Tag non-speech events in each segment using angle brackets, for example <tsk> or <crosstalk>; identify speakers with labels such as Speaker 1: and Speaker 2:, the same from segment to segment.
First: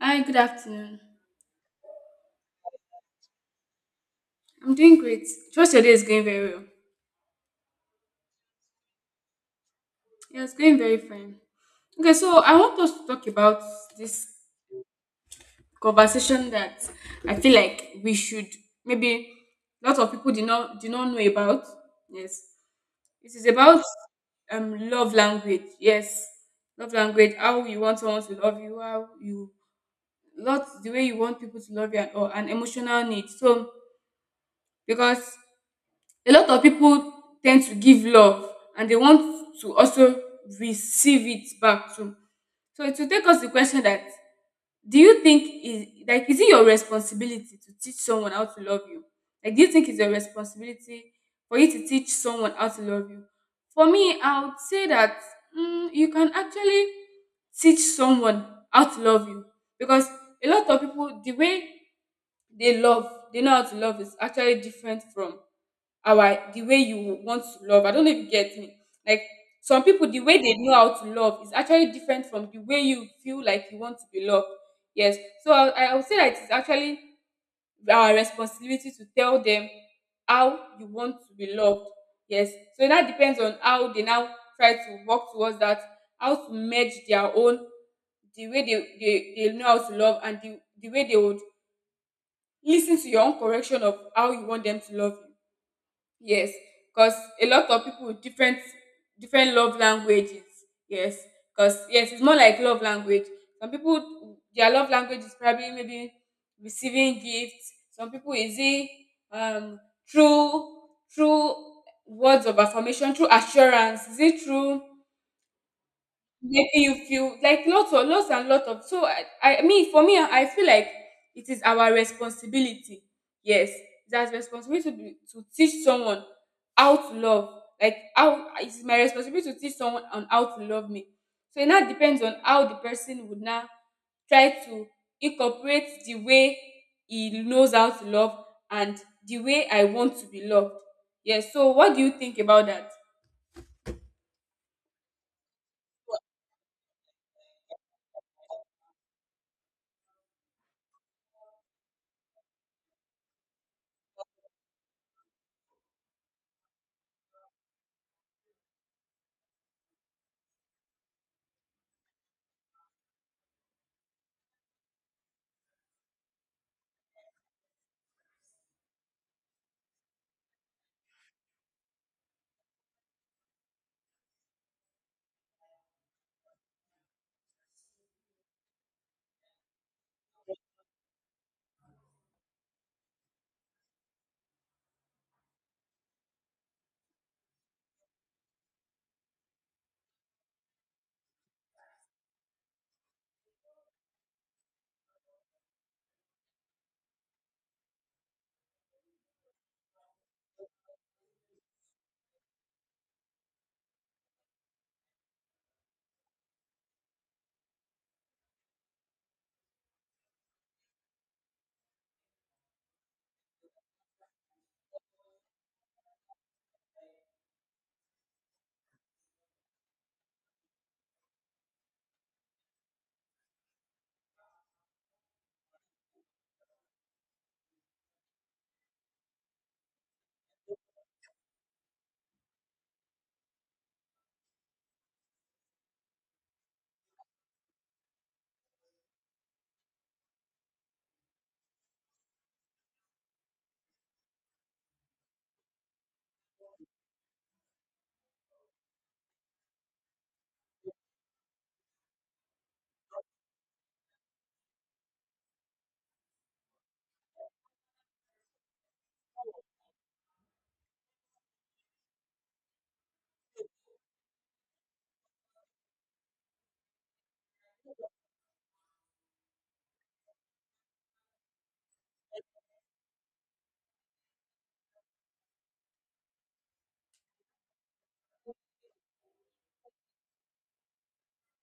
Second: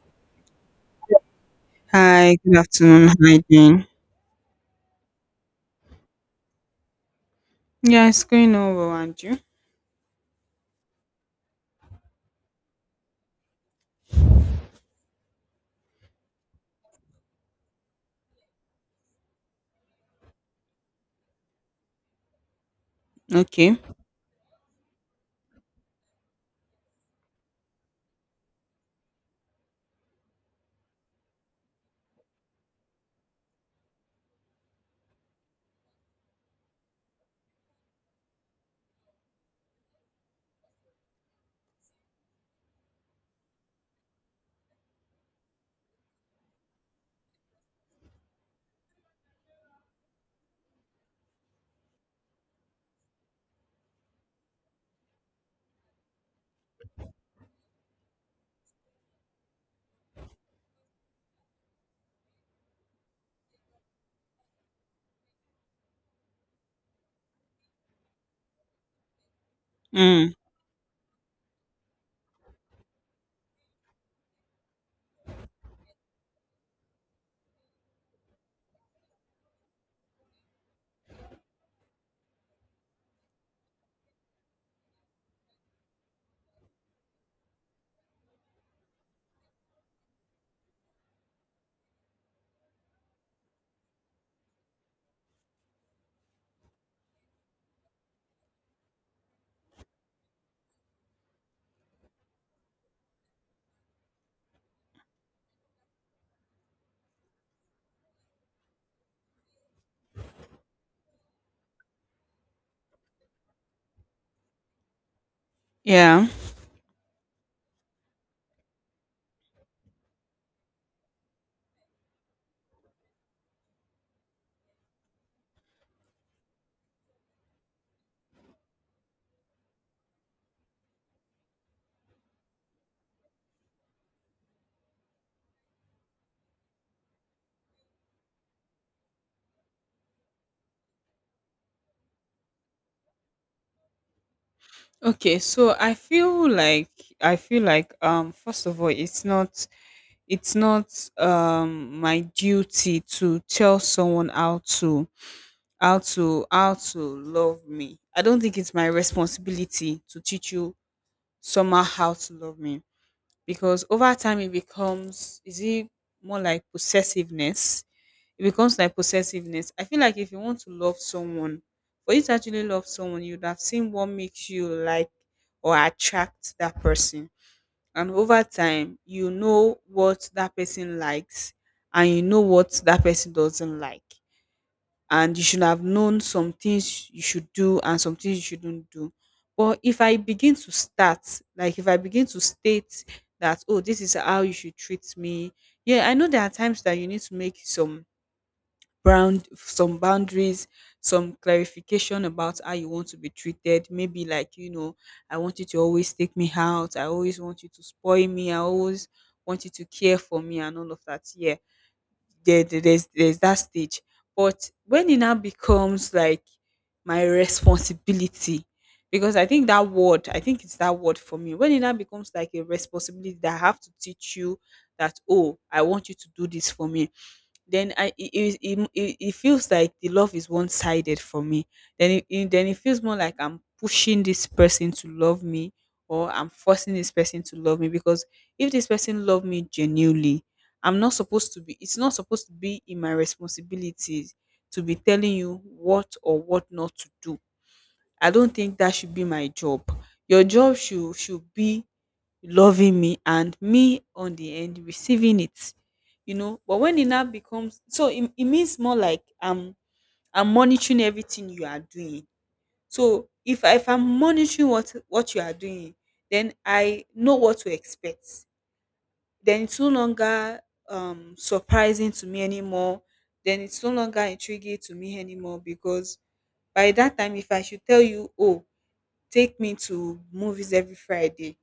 Speaker 1: Hi, good afternoon.
Speaker 2: Hi, good afternoon. Hi, Jane.
Speaker 1: I'm doing great. Trust your day is going very well.
Speaker 2: Yeah, it's going on well, and you?
Speaker 1: Yeah, it's going very fine. Okay, so I want us to talk about this conversation that I feel like we should maybe lots of people do not know about. Yes. It is
Speaker 2: Okay.
Speaker 1: about love language. Yes. Love language, how you want someone to love you, how you lots the way you want people to love you and all and emotional needs. So because a lot of people tend to give love and they want to also receive it back too. So it will take us the question that do you think is like is it your responsibility to teach someone how to love you? Like do you think it's your responsibility for you to teach someone how to love you? For me, I would say that you can actually teach someone how to love you because a lot of people the way they love they know how to love is actually different from our the way you want to love. I don't know if you get me. Like some people, the
Speaker 2: Mm,
Speaker 1: way they know how to love is actually different from the way you feel like you want to be loved. Yes. So I would say that it's actually our responsibility to tell them how you want to be loved. Yes. So that depends on how they now try to work towards that, how to merge their own, the way they know how to love and the way they would listen to your own correction of how you want them to love you. Yes, 'cause a lot of people with different love languages. Yes, 'cause yes, it's more like love language. Some people their love language is probably maybe receiving gifts. Some people is it um through through words of affirmation, through assurance. Is it through
Speaker 2: yeah.
Speaker 1: making you feel like lots of lots and lots of so I mean for me I feel like it is our responsibility, yes, that's responsibility to, be, to teach someone how to love, like how it's my responsibility to teach someone on how to love me. So it now depends on how the person would now try to incorporate the way he knows how to love and the way I want to be loved. Yes, so what do you think about that?
Speaker 2: Okay. So I feel like first of all, it's not. It's not my duty to tell someone how to love me. I don't think it's my responsibility to teach you somehow how to love me, because over time it becomes, is it more like possessiveness? It becomes like possessiveness. I feel like if you want to love someone, for you to actually love someone, you'd have seen what makes you like or attract that person. And over time, you know what that person likes and you know what that person doesn't like. And you should have known some things you should do and some things you shouldn't do. But if I begin to start, like if I begin to state that, oh, this is how you should treat me, yeah, I know there are times that you need to make some brand some boundaries, some clarification about how you want to be treated. Maybe, like, you know, I want you to always take me out, I always want you to spoil me, I always want you to care for me and all of that. Yeah, there's that stage. But when it now becomes like my responsibility, because I think that word, I think it's that word for me, when it now becomes like a responsibility that I have to teach you that, oh, I want you to do this for me, then I, it feels like the love is one sided for me. Then it feels more like I'm pushing this person to love me, or I'm forcing this person to love me. Because if this person love me genuinely, I'm not supposed to be, it's not supposed to be in my responsibilities to be telling you what or what not to do. I don't think that should be my job. Your job should be loving me, and me on the end receiving it, you know. But when it now becomes, so it means more like I'm monitoring everything you are doing. So if I'm monitoring what you are doing, then I know what to expect. Then it's no longer surprising to me anymore. Then it's no longer intriguing to me anymore, because by that time, if I should tell you, oh, take me to movies every Friday,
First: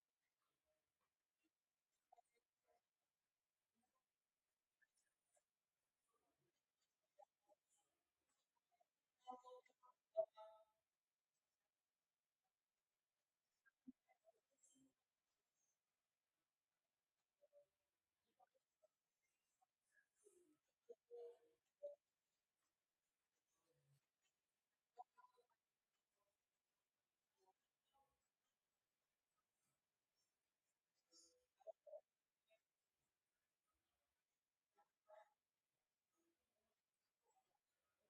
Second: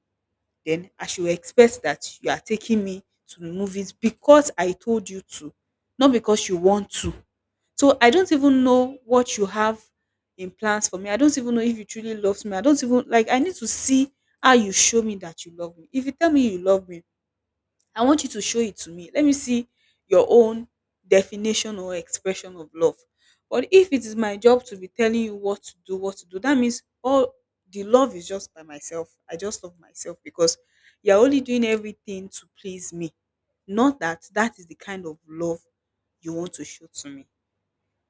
Speaker 2: then I should expect that you are taking me to the movies because I told you to, not because you want to. So I don't even know what you have in plans for me. I don't even know if you truly love me. I don't even, like, I need to see how you show me that you love me. If you tell me you love me, I want you to show it to me. Let me see your own definition or expression of love. But if it is my job to be telling you what to do, that means all the love is just by myself. I just love myself, because you're only doing everything to please me. Not that that is the kind of love you want to show to me.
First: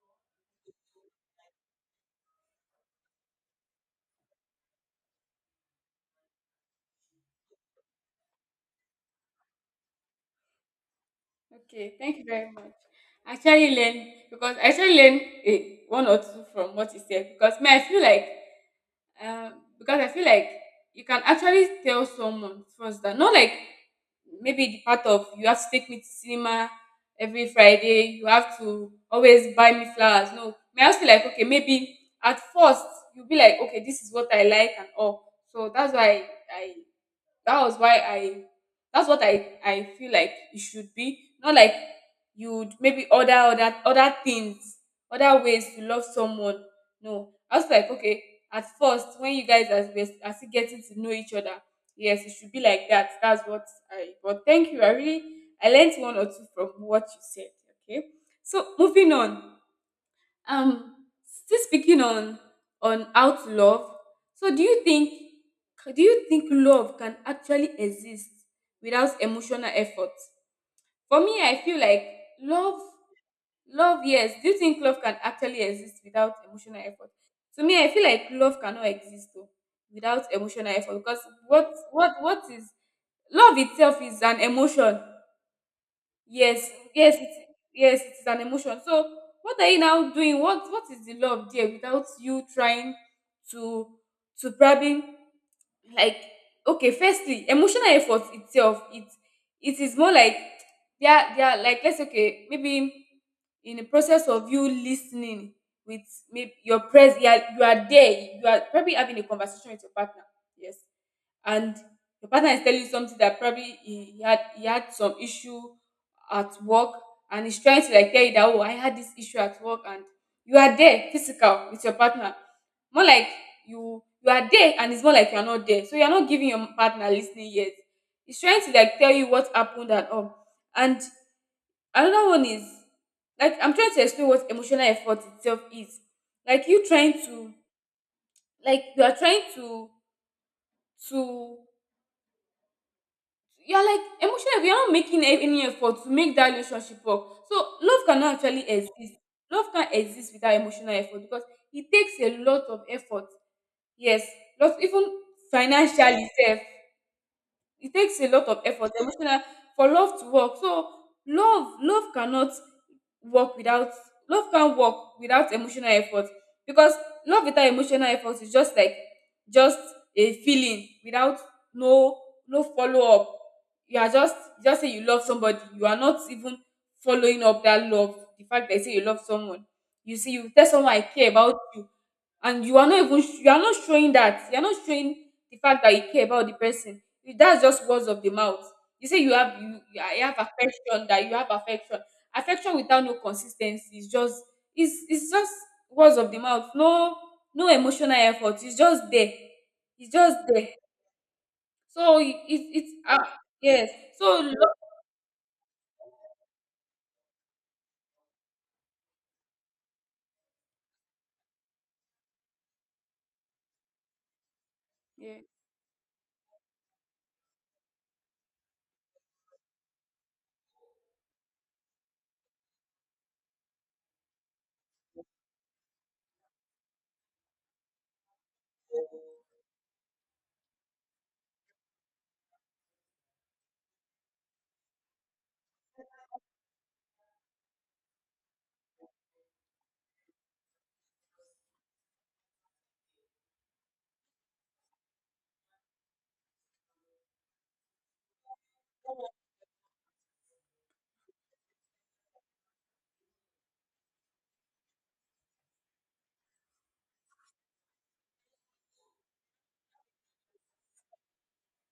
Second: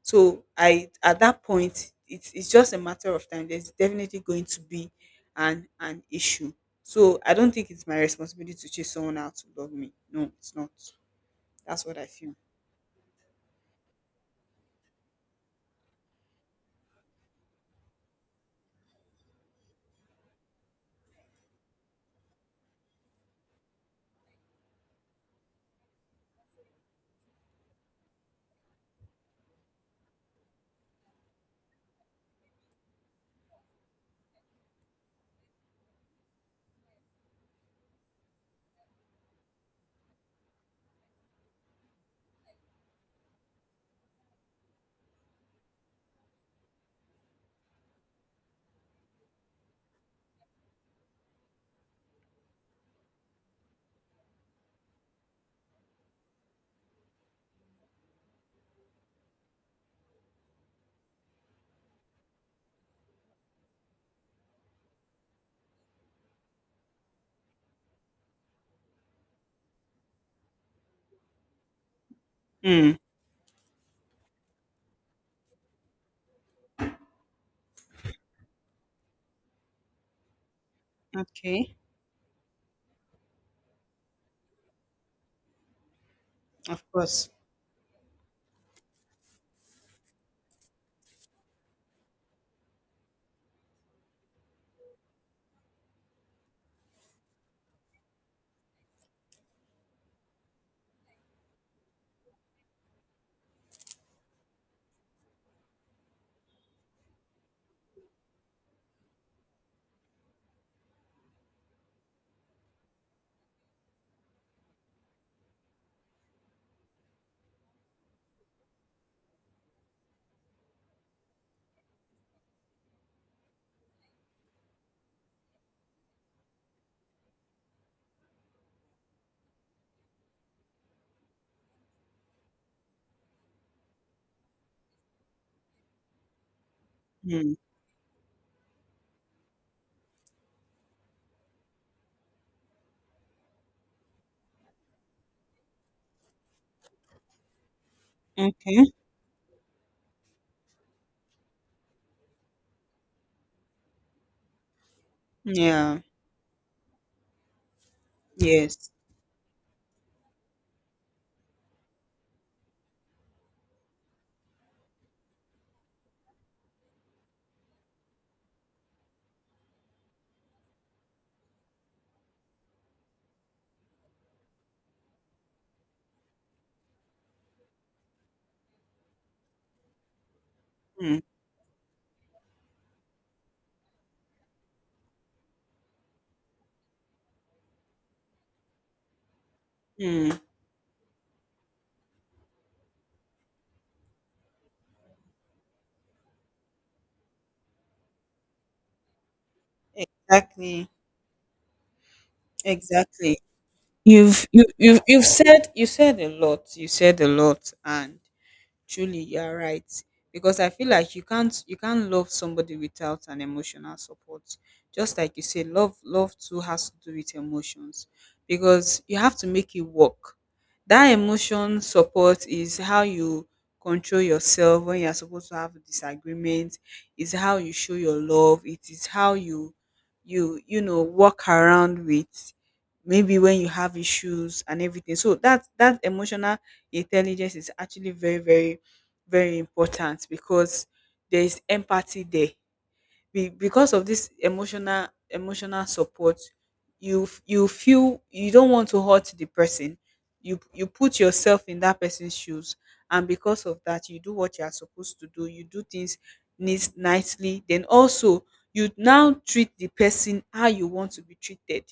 Speaker 2: So I, at that point, it's just a matter of time. There's definitely going to be an issue. So I don't think it's my responsibility to chase someone out to love me. No, it's not. That's
Speaker 1: Okay,
Speaker 2: what I
Speaker 1: thank you
Speaker 2: feel.
Speaker 1: very much. I actually learn a one or two from what you said because me, I feel like um because I feel like you can actually tell someone first that not like maybe the part of you have to take me to cinema every Friday, you have to always buy me flowers. No, may I also like okay maybe at first you'll be like okay this is what I like and all. So that's why I that was why I that's what I feel like it should be. Not like you'd maybe order, other things, other ways to love someone. No. I was like, okay, at first when you guys are still getting to know each other, yes, it should be like that. That's what I, but thank you. I really, I learned one or two from what you said. Okay. So moving on, um still speaking on out love. So do you think love can actually exist without emotional effort. For me, I feel like love
Speaker 2: Mm.
Speaker 1: love yes, do you think love can actually exist without emotional effort? To me, I feel like love cannot exist o without emotional effort because what
Speaker 2: Okay.
Speaker 1: what what is love itself is an emotion. Yes,
Speaker 2: Of
Speaker 1: yes,
Speaker 2: course.
Speaker 1: yes, it's an emotion. So, what are you now doing? What is the love there without you trying to to probably, like, okay, firstly, emotional effort itself, it is more like they are like, let's say okay, maybe in the process of you listening with maybe you are there, you are probably having a conversation with your partner. Yes, and your partner is telling you something that probably he had he had some issue at work, and he's trying to, like, tell you that, oh, I had this issue at work, and you are there physical with your partner, more like you are there and it's more like you're not there, so you're not giving your partner listening yet, he's trying to like tell you what happened and all. And another one is like, I'm trying to explain what emotional effort itself is, like you trying to,
Speaker 2: Mm.
Speaker 1: like you are trying to, you're like emotionally you are not making any effort to make that relationship work. So love cannot actually
Speaker 2: Okay.
Speaker 1: exist, love can't exist without emotional effort because it takes a lot of effort, yes, lot even
Speaker 2: Yeah.
Speaker 1: financially sef. It takes a lot of
Speaker 2: Yes.
Speaker 1: effort, emotional, for love to work. So love cannot work without love can't work without emotional effort because love without emotional effort is just like just a feeling without no no follow up. You are just say you love somebody. You are not even following up that love. The fact that you say you love someone, you see, you tell someone I
Speaker 2: Mm.
Speaker 1: care about you, and you are not even you are not showing that, you are not showing the fact that you care about the person. That's just words of the mouth. You say you have you, you
Speaker 2: Mm.
Speaker 1: are- have affection, that you have affection. Affection without no consistency is just, it's just words of the mouth, no emotional effort, it's just there, it's just there.
Speaker 2: Exactly.
Speaker 1: So it's
Speaker 2: Exactly.
Speaker 1: yes. So
Speaker 2: You've you you've you've said you said a lot. You said a lot, and truly, you are right. Because I feel like you can't, you can't love somebody without an emotional support. Just like
Speaker 1: yeah,
Speaker 2: you say, love too has to do with emotions. Because you have to make it work. That emotion support is how you control yourself when you're supposed to have a disagreement, is how you show your love, it is how you, you know, walk around with, maybe when you have issues and everything, so that that emotional intelligence is actually very, very, very important, because there's empathy there. Because of this emotional support, you feel you don't want to hurt the person. You put yourself in that person's shoes, and because of that, you do what you are supposed to do. You do things nicely. Then also, you now treat the person how you want to be treated,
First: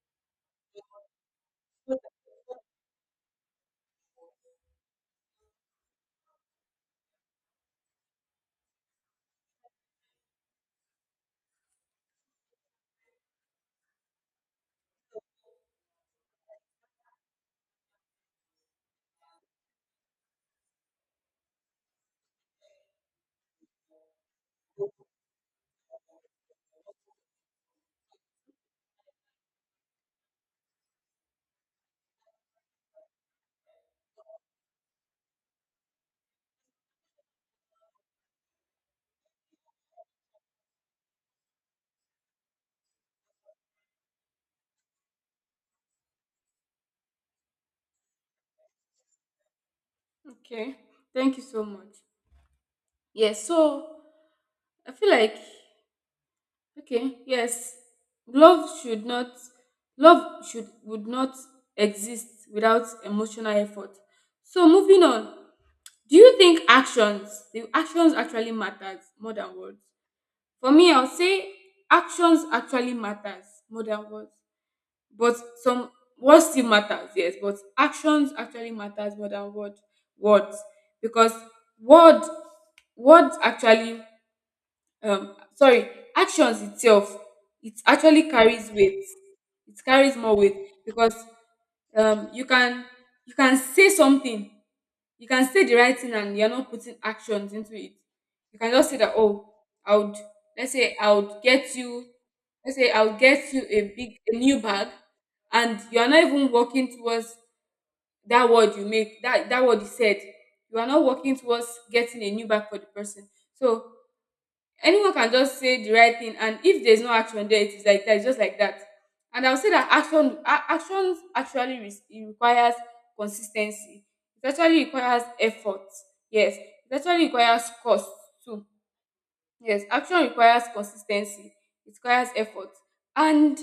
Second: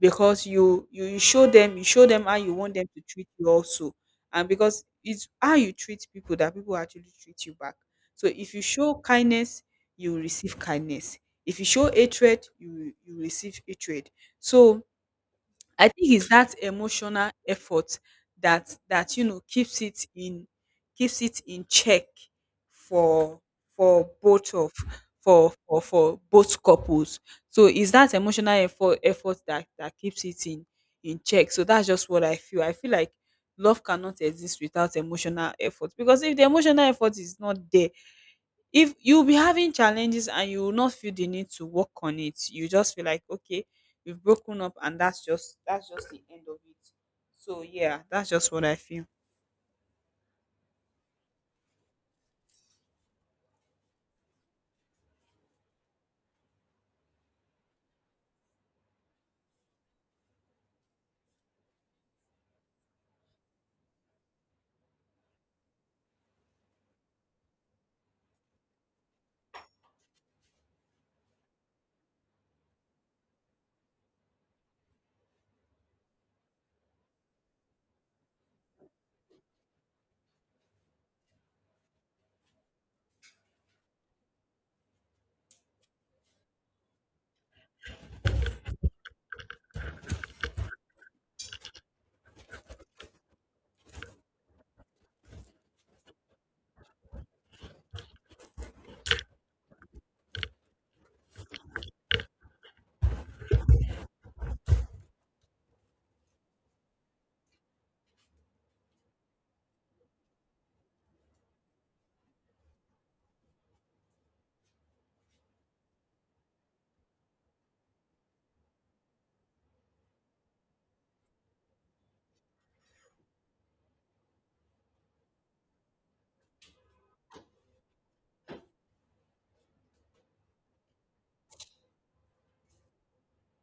Speaker 2: because you show them how you want them to treat you also. And because it's how you treat people that people actually treat you back, so if you show kindness, you will receive kindness. If you show hatred, you will receive hatred. So I think it's that emotional effort that you know, keeps it in check, for for both of for both couples. So it's that emotional effort that keeps it in check. So that's just what I feel. I feel like love cannot exist without emotional effort, because if the emotional effort is not there, if you'll be having challenges and you will not feel the need to work on it, you just feel like, okay, we've broken up, and that's just, that's just the end of it. So yeah, that's just what I feel.
Speaker 1: okay, thank you so much. Yes, so I feel like, okay, yes. Love should not, love should would not exist without emotional effort. So moving on, do you think actions, the actions actually matters more than words? For me, I'll say actions actually matters more than words. But some words still matters, yes, but actions actually matters more than words because word words actually sorry, actions itself, it actually carries weight, it carries more weight because um you can you can say something, you can say the right thing and you're not putting actions into it. You can just say that, oh, I would let's say I would get you a new bag, and you are not even working towards that word you make, that word you said, you are not working towards getting a new bag for the person. So anyone can just say the right thing, and if there's no action there, it is like that, it's just like that. And I'll say that actions actually it requires consistency, it actually requires effort, yes, it actually requires cost too. Yes, action requires consistency, it requires effort. And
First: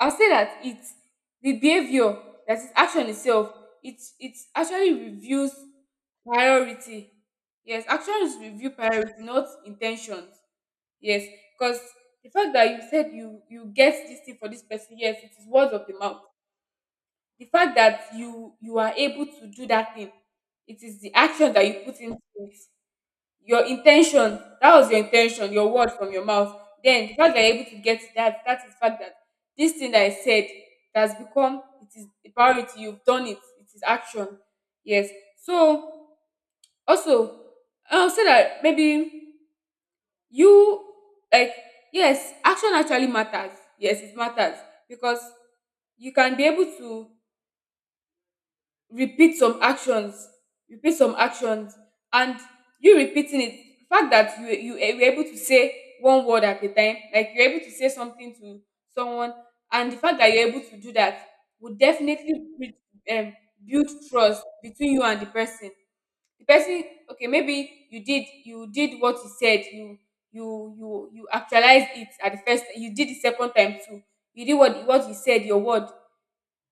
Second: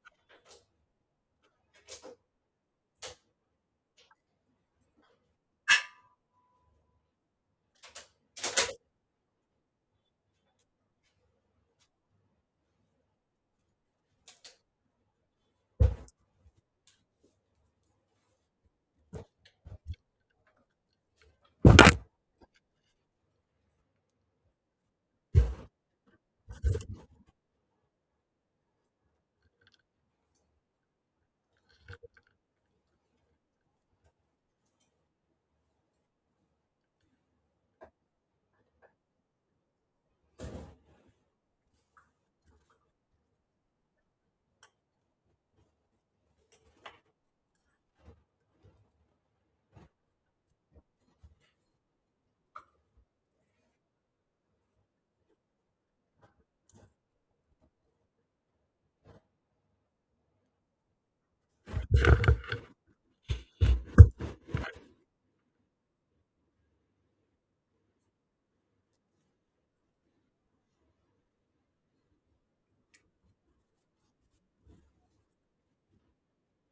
Speaker 1: I'll say that it's the behavior, that is action itself, it actually reviews priority, yes, actions review priority, not intentions. Yes, because the fact that you said you get this thing for this person, yes, it is words of the mouth. The fact that you are able to do that thing, it is the action that you put into it. Your intention, that was your intention, your word from your mouth. Then the fact that you're able to get that, that is the fact that this thing that I said has become, it is a priority. You've done it. It is action. Yes. So also, I'll say that maybe you like, yes, action actually matters, yes, it matters, because you can be able to repeat some actions repeat some actions, and you repeating it, the fact that you were able to say one word at a time, like you're able to say something to someone, and the fact that you're able to do that would definitely build, um, build trust between you and the person. Okay, maybe you did what you said you actualized it at the first, you did the second time too, you did what you said your word,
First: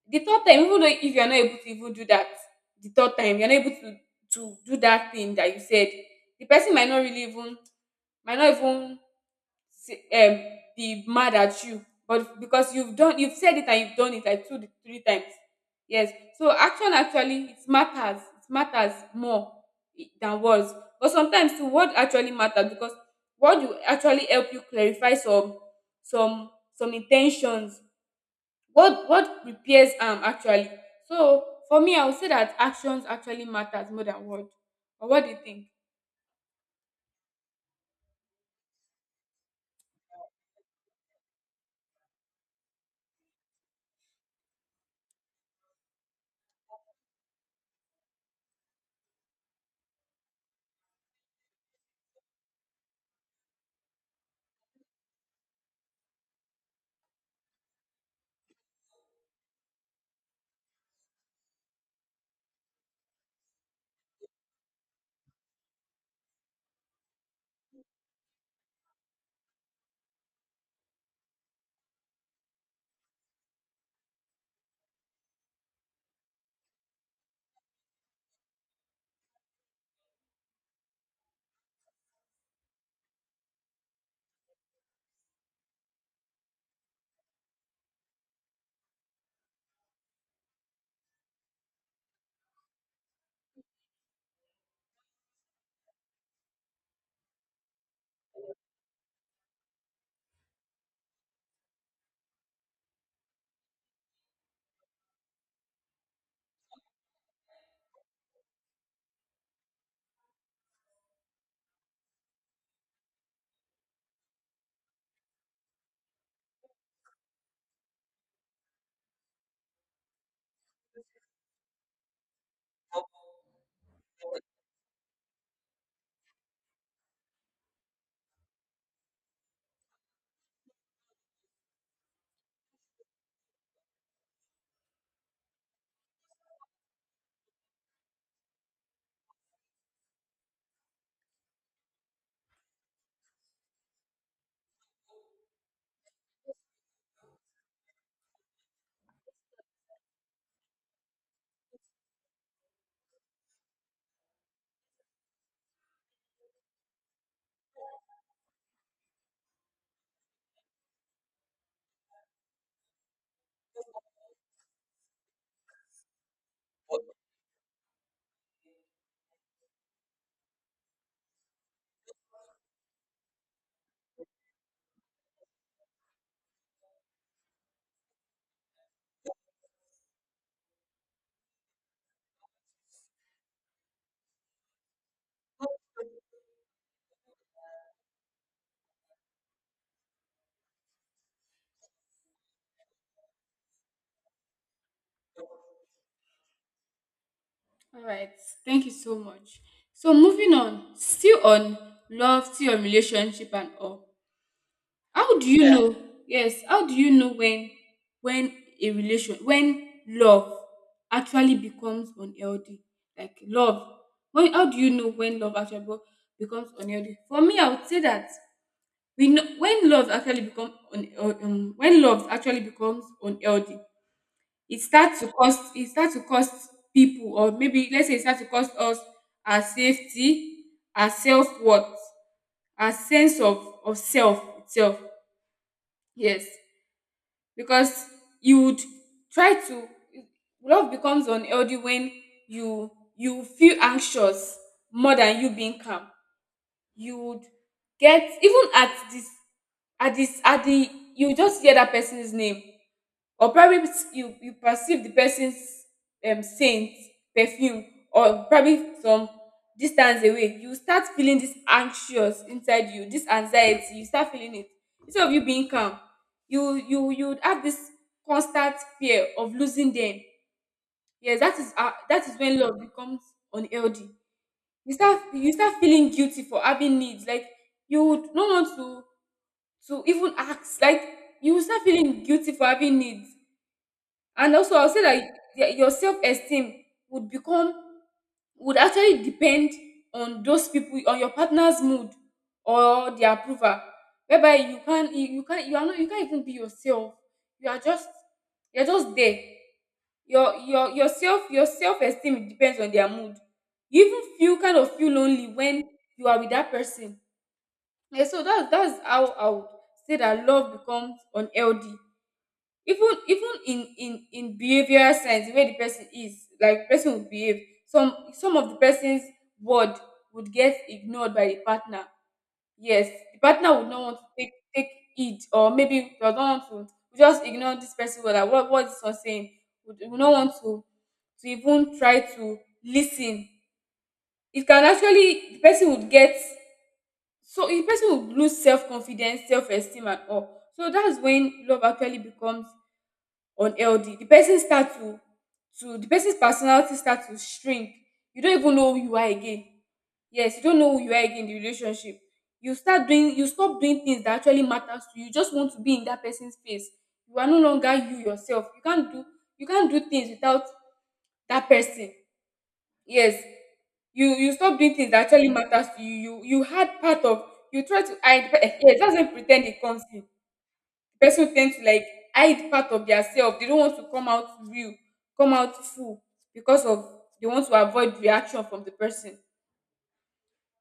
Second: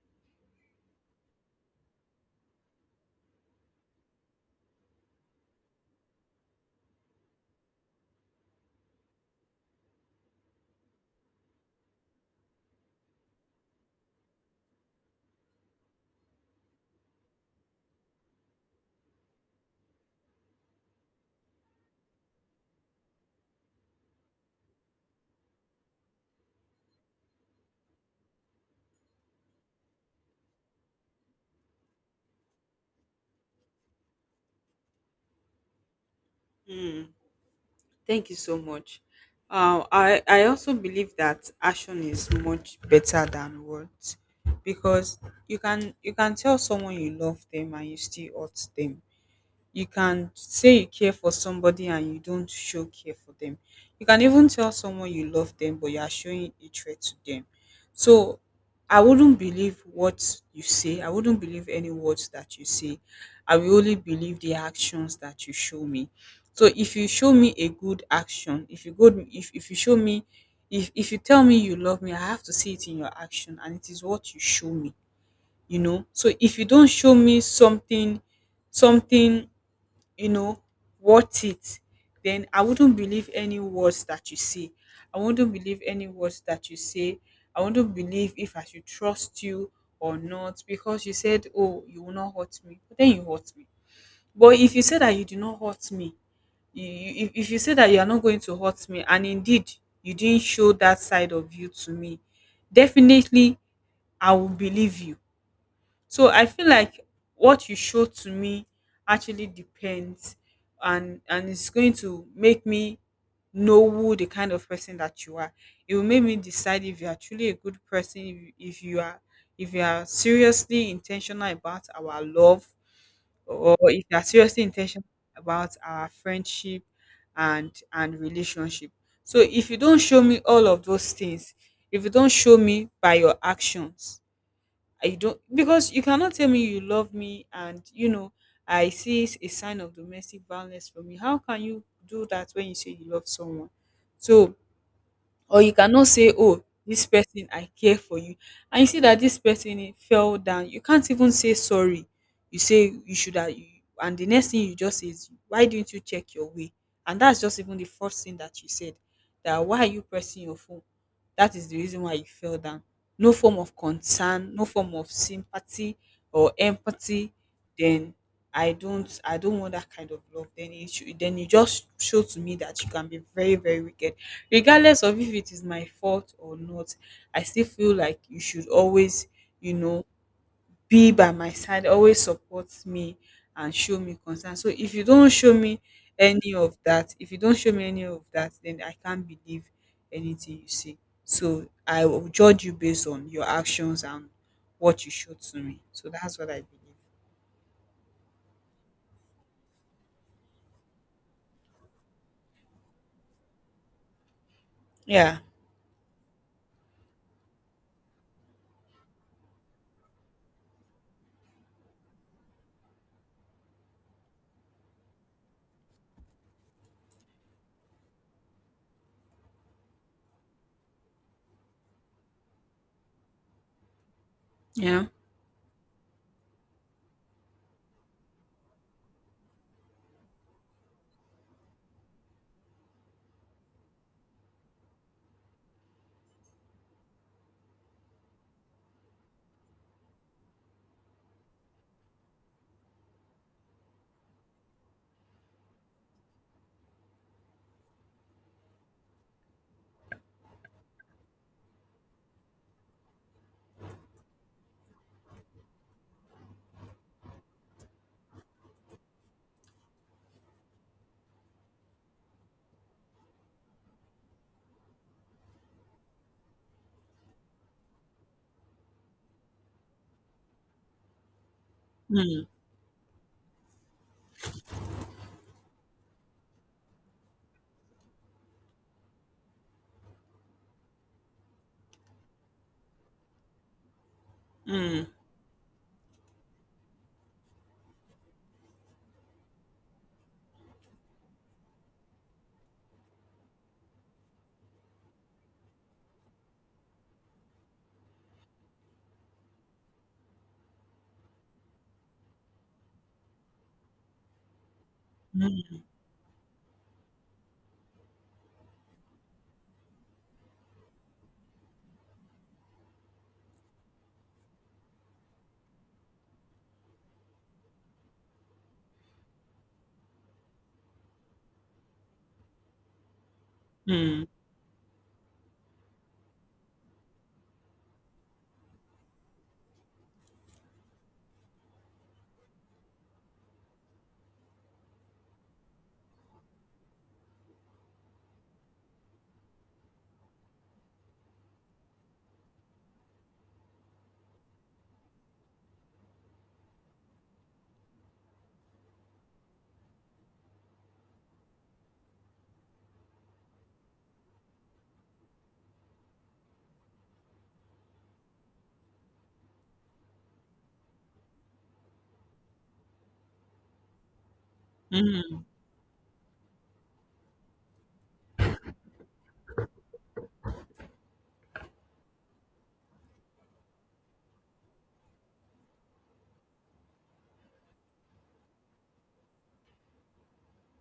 Speaker 1: the third time, even though if you are not able to even do that the third time, you are not able to do that thing that you said. The person might not really even might not even say be mad at you, but because you've done you've said it and you've done it like two to three times, yes. So action actually, it matters, it matters more, than words. But sometimes the word actually matters because word will actually help you clarify some some intentions. What repairs am actually, so for me I would say that actions actually matters more than word. But what do you think?
Speaker 2: Mm, thank you so much. I also believe that action is much better than words, because you can tell someone you love them and you still hurt them. You can say you care for somebody and you don't show care for them. You can even tell someone you love them, but you are showing a threat to them. So I wouldn't believe what you say. I wouldn't believe any words that you say. I will only believe the actions that you show me. So if you show me a good action, if you good if you show me if you tell me you love me, I have to see it in your action and it is what you show me, you know. So if you don't show me something, you know, worth it, then I wouldn't believe any words that you say. I wouldn't believe any words that you say. I wouldn't believe if I should trust you or not, because you said, oh, you will not hurt me, but then you hurt me. But if you say that you do not hurt me, if you say that you are not going to hurt me, and indeed you didn't show that side of you to me, definitely I will believe you. So I feel like what you show to me actually depends, and it's going to make me know who the kind of person that you are. It will make me decide if you are truly a good person, if you are seriously intentional about our love, or if you are seriously intentional about our friendship and relationship. So if you don't show me all of those things, if you don't show me by your actions, I don't, because you cannot tell me you love me, and, you know, I see s- a sign of domestic violence from you. How can you do that when you say you love someone? So, or you cannot say, oh, this person, I care for you, and you see that this person, eh, fell down, you can't even say sorry. You say you should have you, and the next thing you just say is, why didn't you check your way? And that's just even the first thing that you said, that, why are you pressing your phone? That is the reason why you fell down. No form of concern, no form of sympathy or empathy. Then I don't want that kind of love. Then it should, then you just show to me that you can be very, very wicked, regardless of if it is my fault or not. I still feel like you should always, you know, be by my side, always support me and show me concern. So if you don't show me any of that, if you don't show me any of that, then I can't believe anything you say. So I will judge you based on your actions and what you show to me. So that's what I believe.
Speaker 1: All right. Thank you so much. So moving on, still on love, still on relationship and all.
Speaker 2: Yeah,
Speaker 1: How do you, yeah, know? Yes. How do you know when a relation when love actually becomes unhealthy? Like love. When How do you know when love actually becomes unhealthy? For me, I would say that we know when love actually becomes unhealthy.
Speaker 2: yeah.
Speaker 1: It starts to cost people, or maybe let's say it starts to cost us our safety, our self-worth, our sense of self itself. Yes, because you would try to love becomes unhealthy when you you feel anxious more than you being calm. You would get even at this at this at the you just hear that person's name, or probably you perceive the person's scent, perfume, or probably some distance away you start feeling this anxious inside you, this anxiety you start feeling it instead of you being calm. You have this constant fear of losing them. Yes, that is when love becomes unhealthy. You start feeling guilty for having needs, like you would not want to even ask. Like you will start feeling guilty for having needs. And also I'll say
Speaker 2: Mm,
Speaker 1: that your self-esteem would become, would actually depend on those people on your partner's mood or their approval, whereby you can't even be yourself. you are just you're just there. Your self-esteem depends on their mood. You even feel kind of feel lonely
Speaker 2: mm,
Speaker 1: when you are with that person. Yeah, so that's how I would say that love becomes unhealthy. Even in behavioral sense, the way the person is, like, person will behave. Some of the person's word would get ignored by the partner. Yes, the partner would not want
Speaker 2: mm,
Speaker 1: to take it, or maybe does not want to, we just ignore this person word, like what is this one saying. Would not want to even try to listen. It can actually The person would get, so the person would lose self-confidence, self-esteem and all. So that's when love actually becomes unhealthy. The person's personality start to shrink. You don't even know who you are again. Yes, you don't know who you are again in the relationship. You stop doing things that actually matters to you. You just want to be in that person's face. You are no longer you yourself. You can't do things without that person. Yes. You stop doing things that
Speaker 2: mm,
Speaker 1: actually matters to you. You had part of you try to hide <laughs> yes, that's when pretend it comes in. The person will tend to, like, hide part of their self. They don't want to come out real, come out full, because of they want to avoid reaction from the person.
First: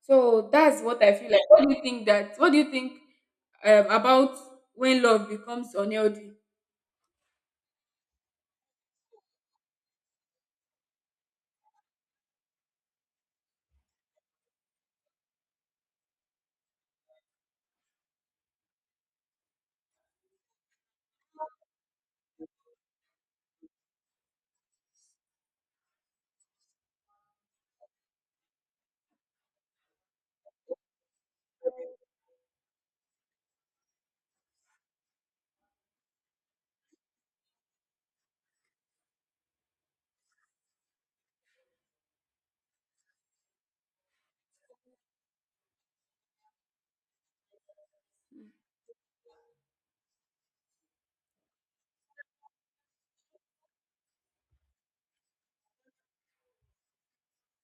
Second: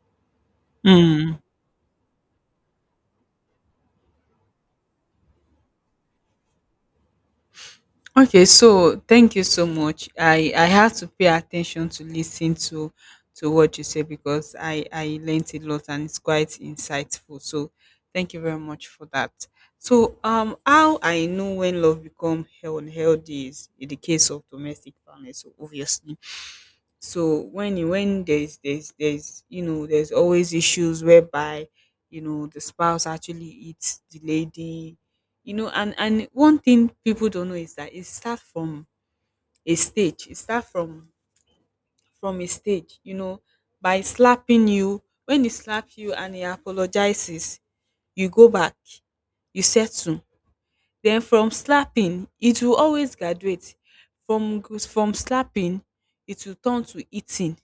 Speaker 1: So that's what I feel
Speaker 2: mm.
Speaker 1: like. What do you think that? What do you think about when love becomes unhealthy?
Speaker 2: Okay, so thank you so much. I have to pay attention to listen to what you say, because I learned a lot and it's quite insightful. So thank you very much for that. So how I know when love become unhealthy is in the case of domestic violence. So obviously, when there's there's always issues whereby you know the spouse actually eats the lady, you know. And one thing people don't know is that it starts from a stage. It starts from a stage, you know, by slapping you. When he slaps you and he apologizes, you go back, you settle. Then from slapping it will always graduate. From slapping it will turn to eating.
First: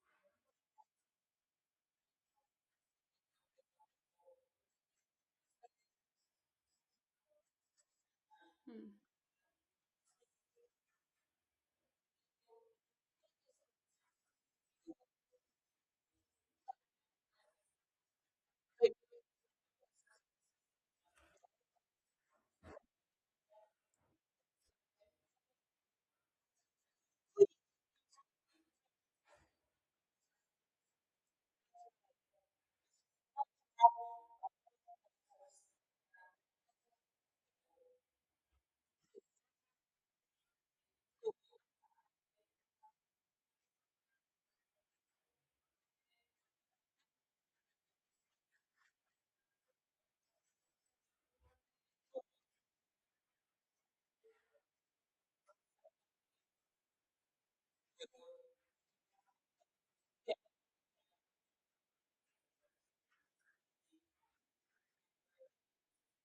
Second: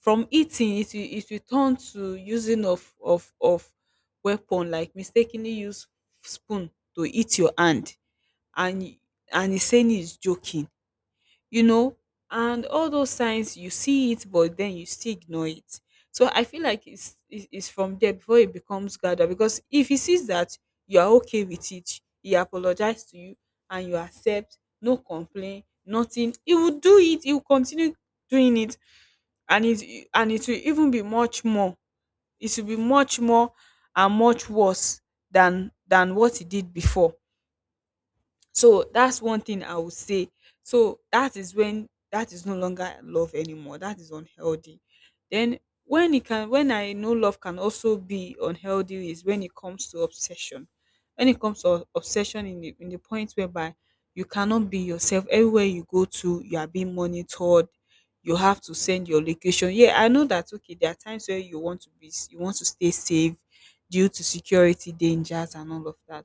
Speaker 2: From eating it will, it will turn to using of weapon, like mistakenly use spoon to eat your hand, and and he's saying he's joking, you know. And all those signs, you see it, but then you still ignore it. So I feel like it's from there before it becomes gather, because if he sees that you are okay with it, he apologizes to you and you accept, no complaint, nothing, he will do it, he will continue doing it. And it will even be much more, it will be much more and much worse than what he did before. So that's one thing I would say. So that is when, that is no longer love anymore. That is unhealthy. Then when it can, when I know love can also be unhealthy is when it comes to obsession. When it comes to obsession in the point whereby you cannot be yourself. Everywhere you go to, you are being monitored, you have to send your location. Yeah, I know that, okay, there are times where you want to you want to stay safe due to security dangers and all of that.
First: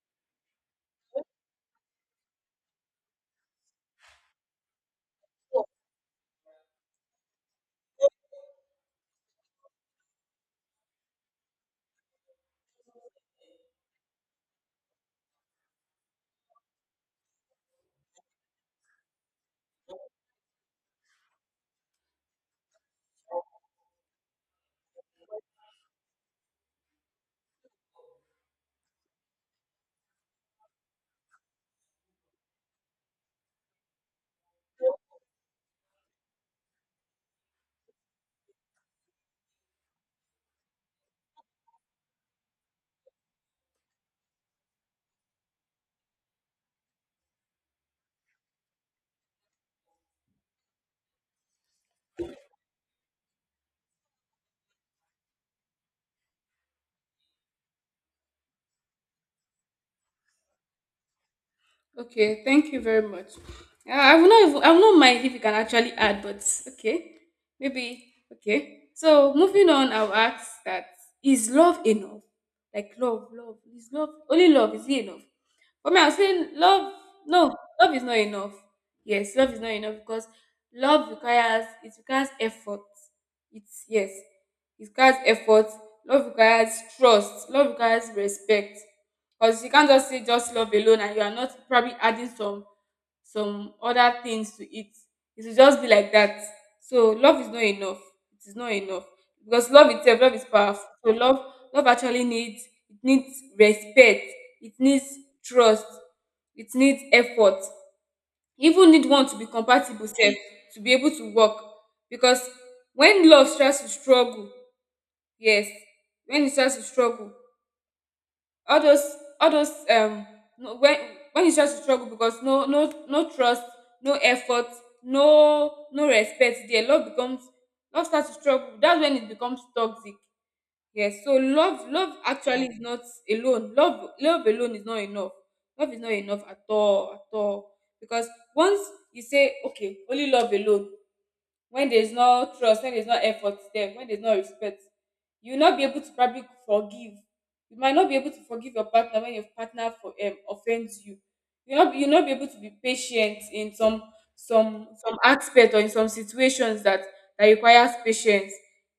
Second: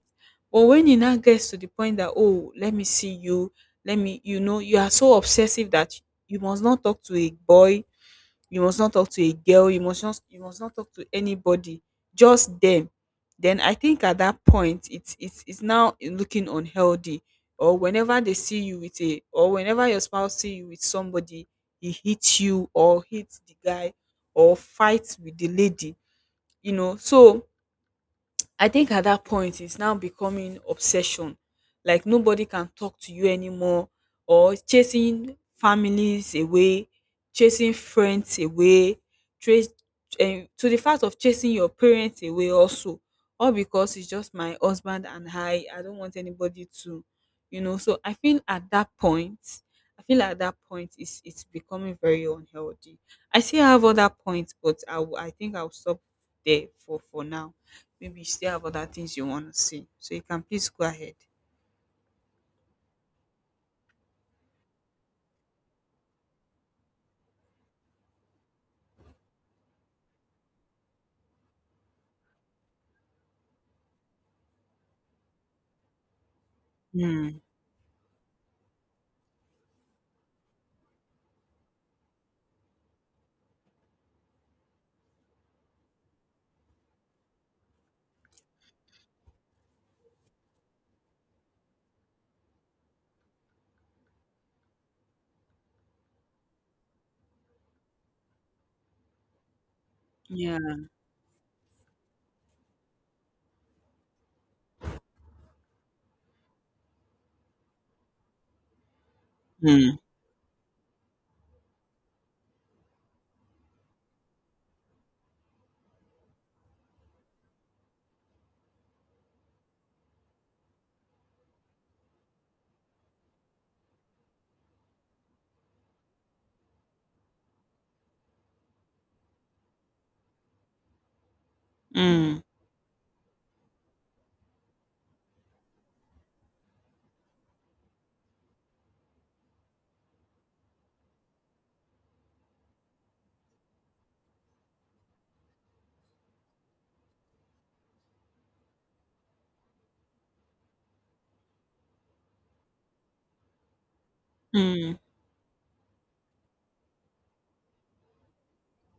Speaker 2: But when it now gets to the point that, oh, let me see you, let me, you know, you are so obsessive that you must not talk to a boy, you must not talk to a girl, you must not talk to anybody, just them. Then I think at that point, it's now looking unhealthy. Or whenever they see you with a, or whenever your spouse see you with somebody, he hits you or hits the guy or fights with the lady. You know, so I think at that point it's now becoming obsession. Like nobody can talk to you anymore, or chasing families away, chasing friends away, trace to the fact of chasing your parents away also. All because it's just my husband and I. I don't want anybody to, you know. So I feel at that point, I feel at that point it's becoming very unhealthy. I still have other points, but I think I'll stop there for now. Maybe you still have other things you want to say, so you can please go ahead.
Speaker 1: Okay, thank you very much. I will not mind if you can actually add, but okay, maybe okay. So moving on, I'll ask that, is love enough? Like love, love is love only love, is it enough? For me, I'll saying love.
Speaker 2: Mm.
Speaker 1: No, love is not enough. Yes, love is not enough because love requires it requires effort. It's Yes, it requires effort. Love requires trust. Love requires respect. 'Cause you can't just say just love alone and you are not probably adding some other things to it. It will just be like that. So love is not enough. It is not enough. Because love itself, love is
Speaker 2: Yeah.
Speaker 1: powerful. So love actually needs, it needs respect, it needs trust, it needs effort. You even need one to be
Speaker 2: Mm.
Speaker 1: compatible self to be able to work. Because when love starts to struggle, yes, when it starts to struggle, all those all those no- when it's just struggle, because no no trust, no effort, no respect there, love starts to struggle. That's when it becomes toxic. Yes, so love
Speaker 2: Mm.
Speaker 1: actually is not alone love alone is not enough. Love is not enough at all, at all. Because once you say okay, only love alone, when there's no trust, when there's no effort there, when there's no respect, you will not be able to probably forgive, you might not be able to forgive your partner when your partner for offends you, you not be able to be patient in some some
Speaker 2: Mm.
Speaker 1: some aspect, or in some situations that requires patience.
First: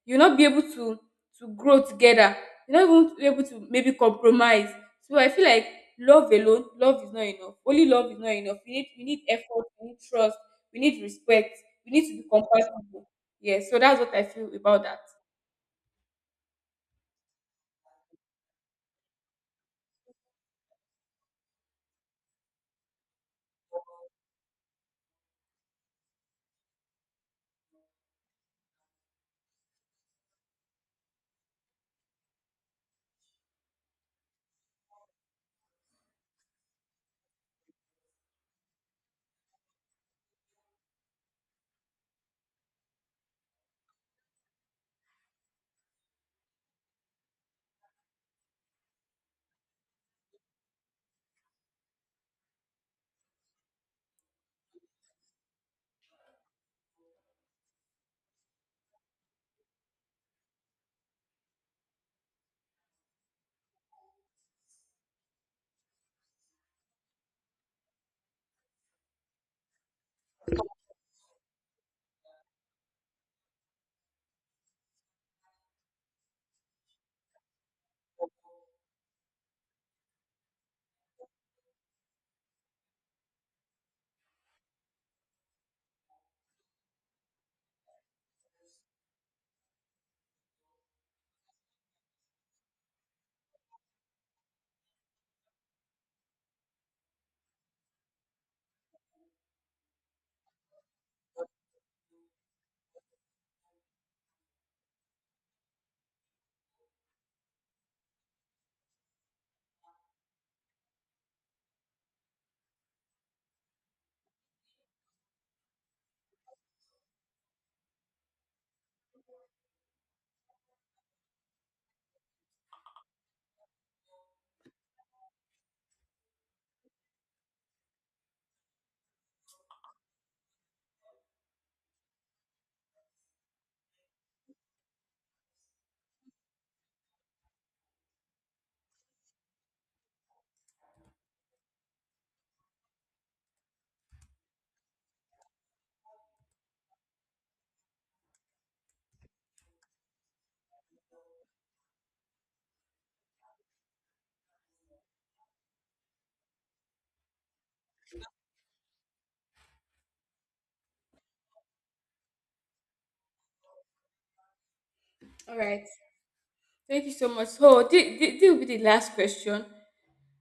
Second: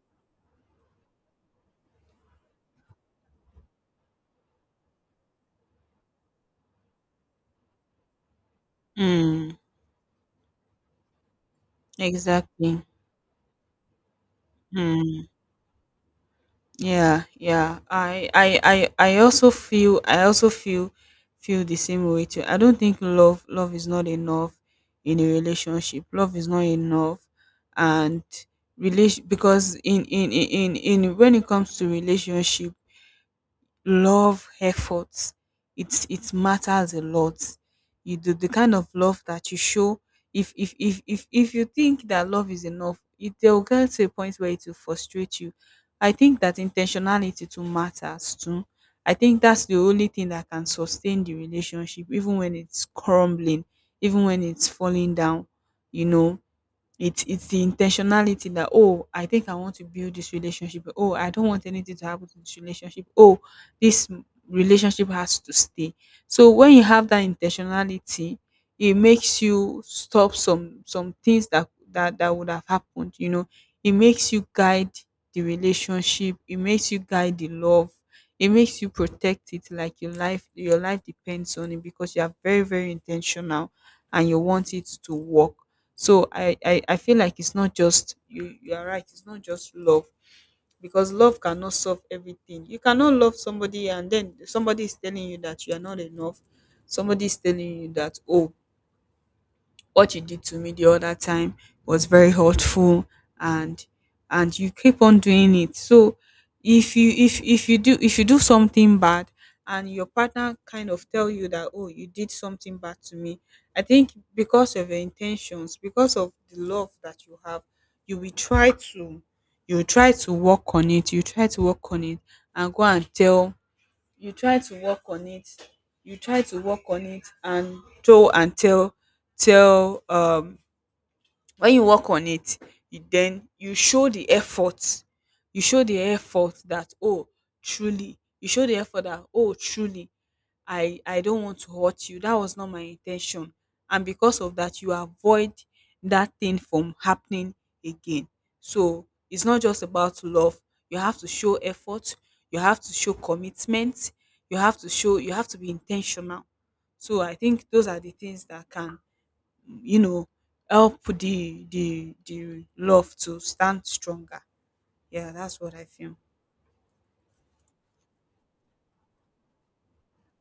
Speaker 1: You will not be able to grow together. You not even be able to maybe compromise. So I feel like love alone, love is not enough. Only love is not enough. We need
Speaker 2: Mm.
Speaker 1: effort, we need trust, we need respect, we need to be
Speaker 2: Exactly.
Speaker 1: compatible. Yes, so that's what I feel about that.
Speaker 2: Mm. Yeah. Yeah. I also feel. Feel the same way too. I don't think love. Love is not enough in a relationship. Love is not enough, and relation, because when it comes to relationship, love, efforts, it's, it matters a lot. You do, the kind of love that you show, if you think that love is enough, it, they'll get to a point where it will frustrate you. I think that intentionality too matters too. I think that's the only thing that can sustain the relationship even when it's crumbling, even when it's falling down, you know. It's the intentionality that, "Oh, I think I want to build this relationship. Oh, I don't want anything to happen to this relationship. Oh, this relationship has to stay." So when you have that intentionality, it makes you stop some things that that would have happened, you know. It makes you guide the relationship, it makes you guide the love, it makes you protect it like your life, your life depends on it because you are very, very intentional and you want it to work. So I feel like it's not just, you are right, it's not just love, because love cannot solve everything. You cannot love somebody and then somebody is telling you that you are not enough, somebody is telling you that, oh, what you did to me the other time was very hurtful, and and you keep on doing it. So if you, if you do something bad and your partner kind of tell you that, oh, you did something bad to me, I think because of your intentions, because of the love that you have, you will try to, you will try to work on it, you try to work on it and go and tell, you try to work on it, you try to work on it and toe and tell, tell when you work on it, you then you show the effort, you show the effort that, oh truly, you show the effort that, oh truly, I don't want to hurt you, that was not my intention. And because of that, you avoid that thing from happening again. So it's not just about love, you have to show effort, you have to show commitment, you have to show, you have to be intentional. So I think those are the things that can, you know, help the the love to stand stronger. Yeah,
Speaker 1: All
Speaker 2: that's what I
Speaker 1: right.
Speaker 2: feel.
Speaker 1: Thank you so much. So this will be the last question.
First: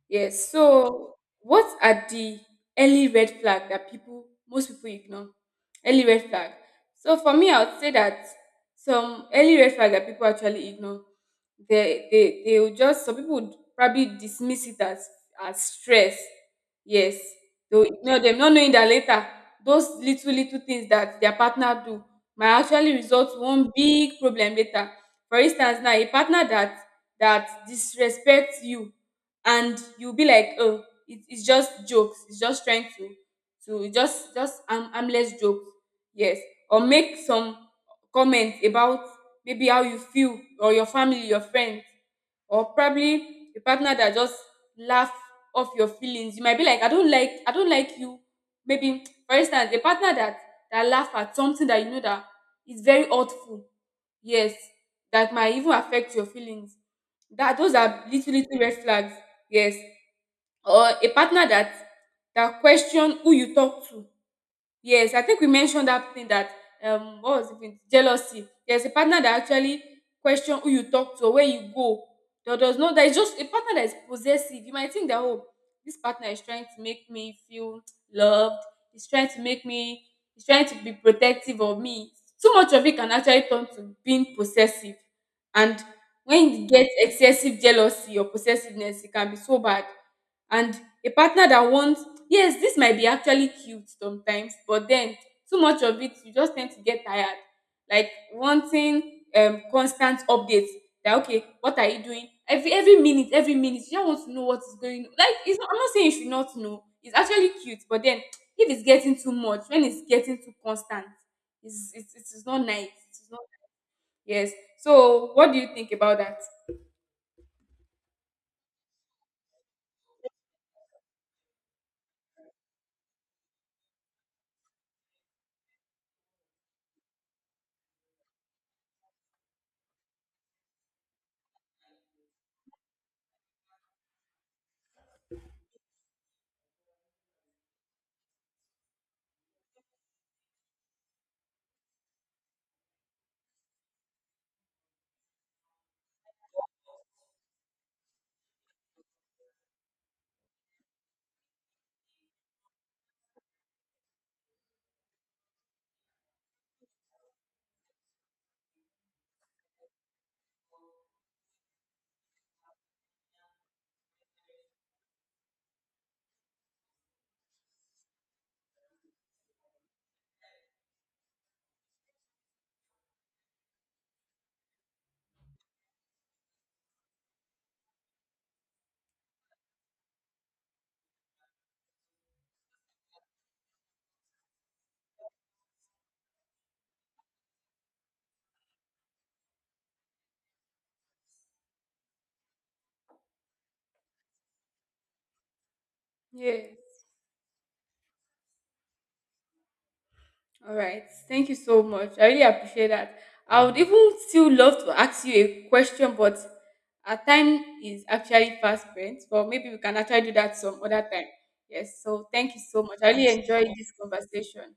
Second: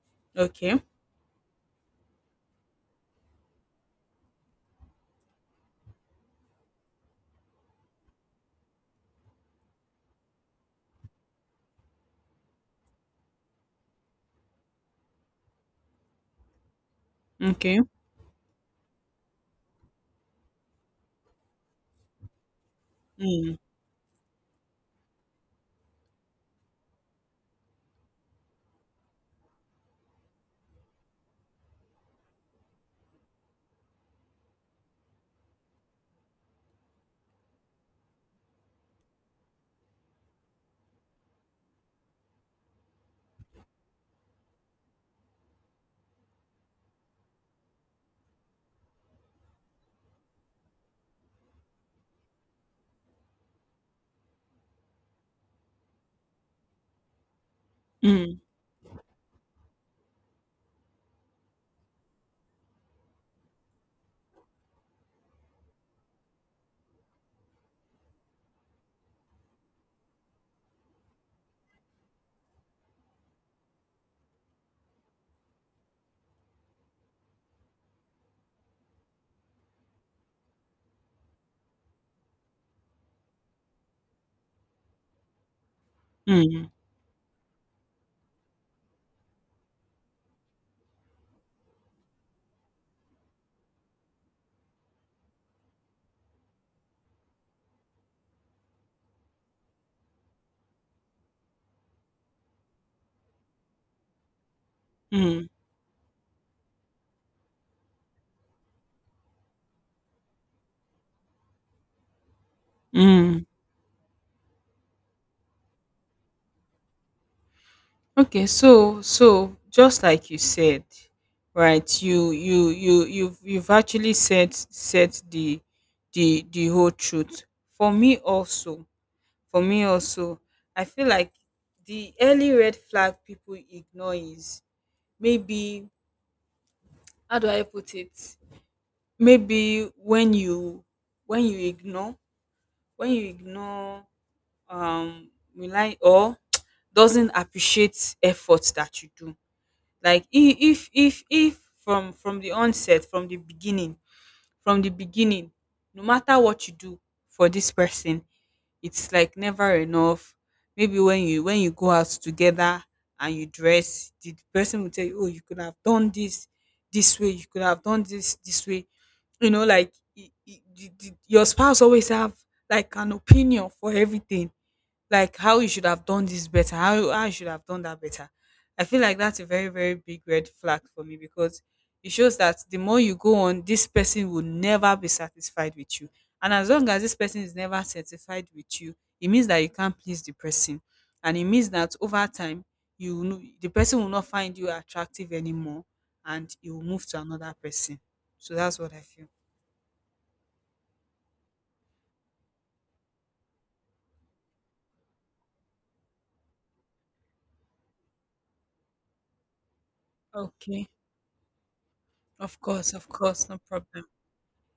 Speaker 1: Yes.
Speaker 2: Okay.
Speaker 1: So, what are the early red flag that most people ignore? Early red flag. So for me, I would say that some early red flag that people actually ignore, they will just some people would probably dismiss it as stress. Yes,
Speaker 2: Okay.
Speaker 1: they'll ignore them, not knowing that later those little things that their partner do might actually result to
Speaker 2: Mm.
Speaker 1: one big problem later. For instance, now a partner that disrespects you, and you'll be like, oh, it's just jokes, it's just trying to harmless jokes. Yes. Or make some comments about maybe how you feel or your family, your friends. Or probably a partner that just laugh off your feelings. You might be like, I don't like you. Maybe for instance a partner that laugh at something that you know that is very hurtful. Yes, that might even affect your feelings. That those are little
Speaker 2: Mm.
Speaker 1: little red flags. Yes. Or a partner that question who you talk to. Yes, I think we mentioned that thing that what was it again? Jealousy. There's a partner that actually question who you talk to or where you go. There does not There is just a partner that is possessive. You might think that, oh, this partner is trying to make me feel loved, he's trying to make me he's trying to be protective of me. Too much of it can actually turn to being possessive. And when you
Speaker 2: Mm.
Speaker 1: get excessive jealousy or possessiveness, it can be so bad. And a partner that wants, yes, this might be actually cute sometimes, but then too much of it you just tend to get tired, like wanting constant updates, that okay, what are you doing, every minute, every minute, you just want to know what is going on. Like
Speaker 2: Mm.
Speaker 1: it's not, I'm not saying you should not know. It's actually cute, but then if it's getting too much, when it's getting too constant, it's not nice, it's not.
Speaker 2: Mm.
Speaker 1: Yes. So what do you think about that?
Speaker 2: Okay, so, just like you said, right, you've actually said the the whole truth. For me also, for me also, I feel like the early red flag people ignore is, maybe, how do I put it, maybe when you, when you ignore when you ignore um rely or <tsk> doesn't appreciate efforts that you do, like, if from the onset, from the beginning, from the beginning, no matter what you do for this person, it's like never enough. Maybe when you, when you go out together and you dress, the person will tell you, "Oh, you could have done this this way. You could have done this this way." You know, like, your spouse always have like an opinion for everything, like how you should have done this better, how I should have done that better. I feel like that's a very, very big red flag for me, because it shows that the more you go on, this person will never be satisfied with you. And as long as this person is never satisfied with you, it means that you can't please the person. And it means that over time, you will the person will not find you attractive anymore and
Speaker 1: Yeah.
Speaker 2: you will move to another person. So that's what I feel.
Speaker 1: All right. Thank you so much. I really appreciate that. I would even still love to ask you a question, but our time is actually fast spent. But maybe we can actually do that some
Speaker 2: Okay.
Speaker 1: other time. Yes. So thank you so much.
Speaker 2: Of
Speaker 1: I really
Speaker 2: course, no
Speaker 1: enjoyed this
Speaker 2: problem.
Speaker 1: conversation.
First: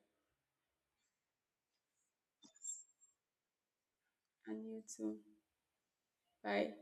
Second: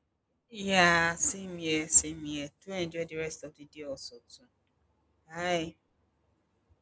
Speaker 2: Yeah, same here, same here. Do enjoy the rest of the day also too.
Speaker 1: And you too.
Speaker 2: Bye.
Speaker 1: Bye.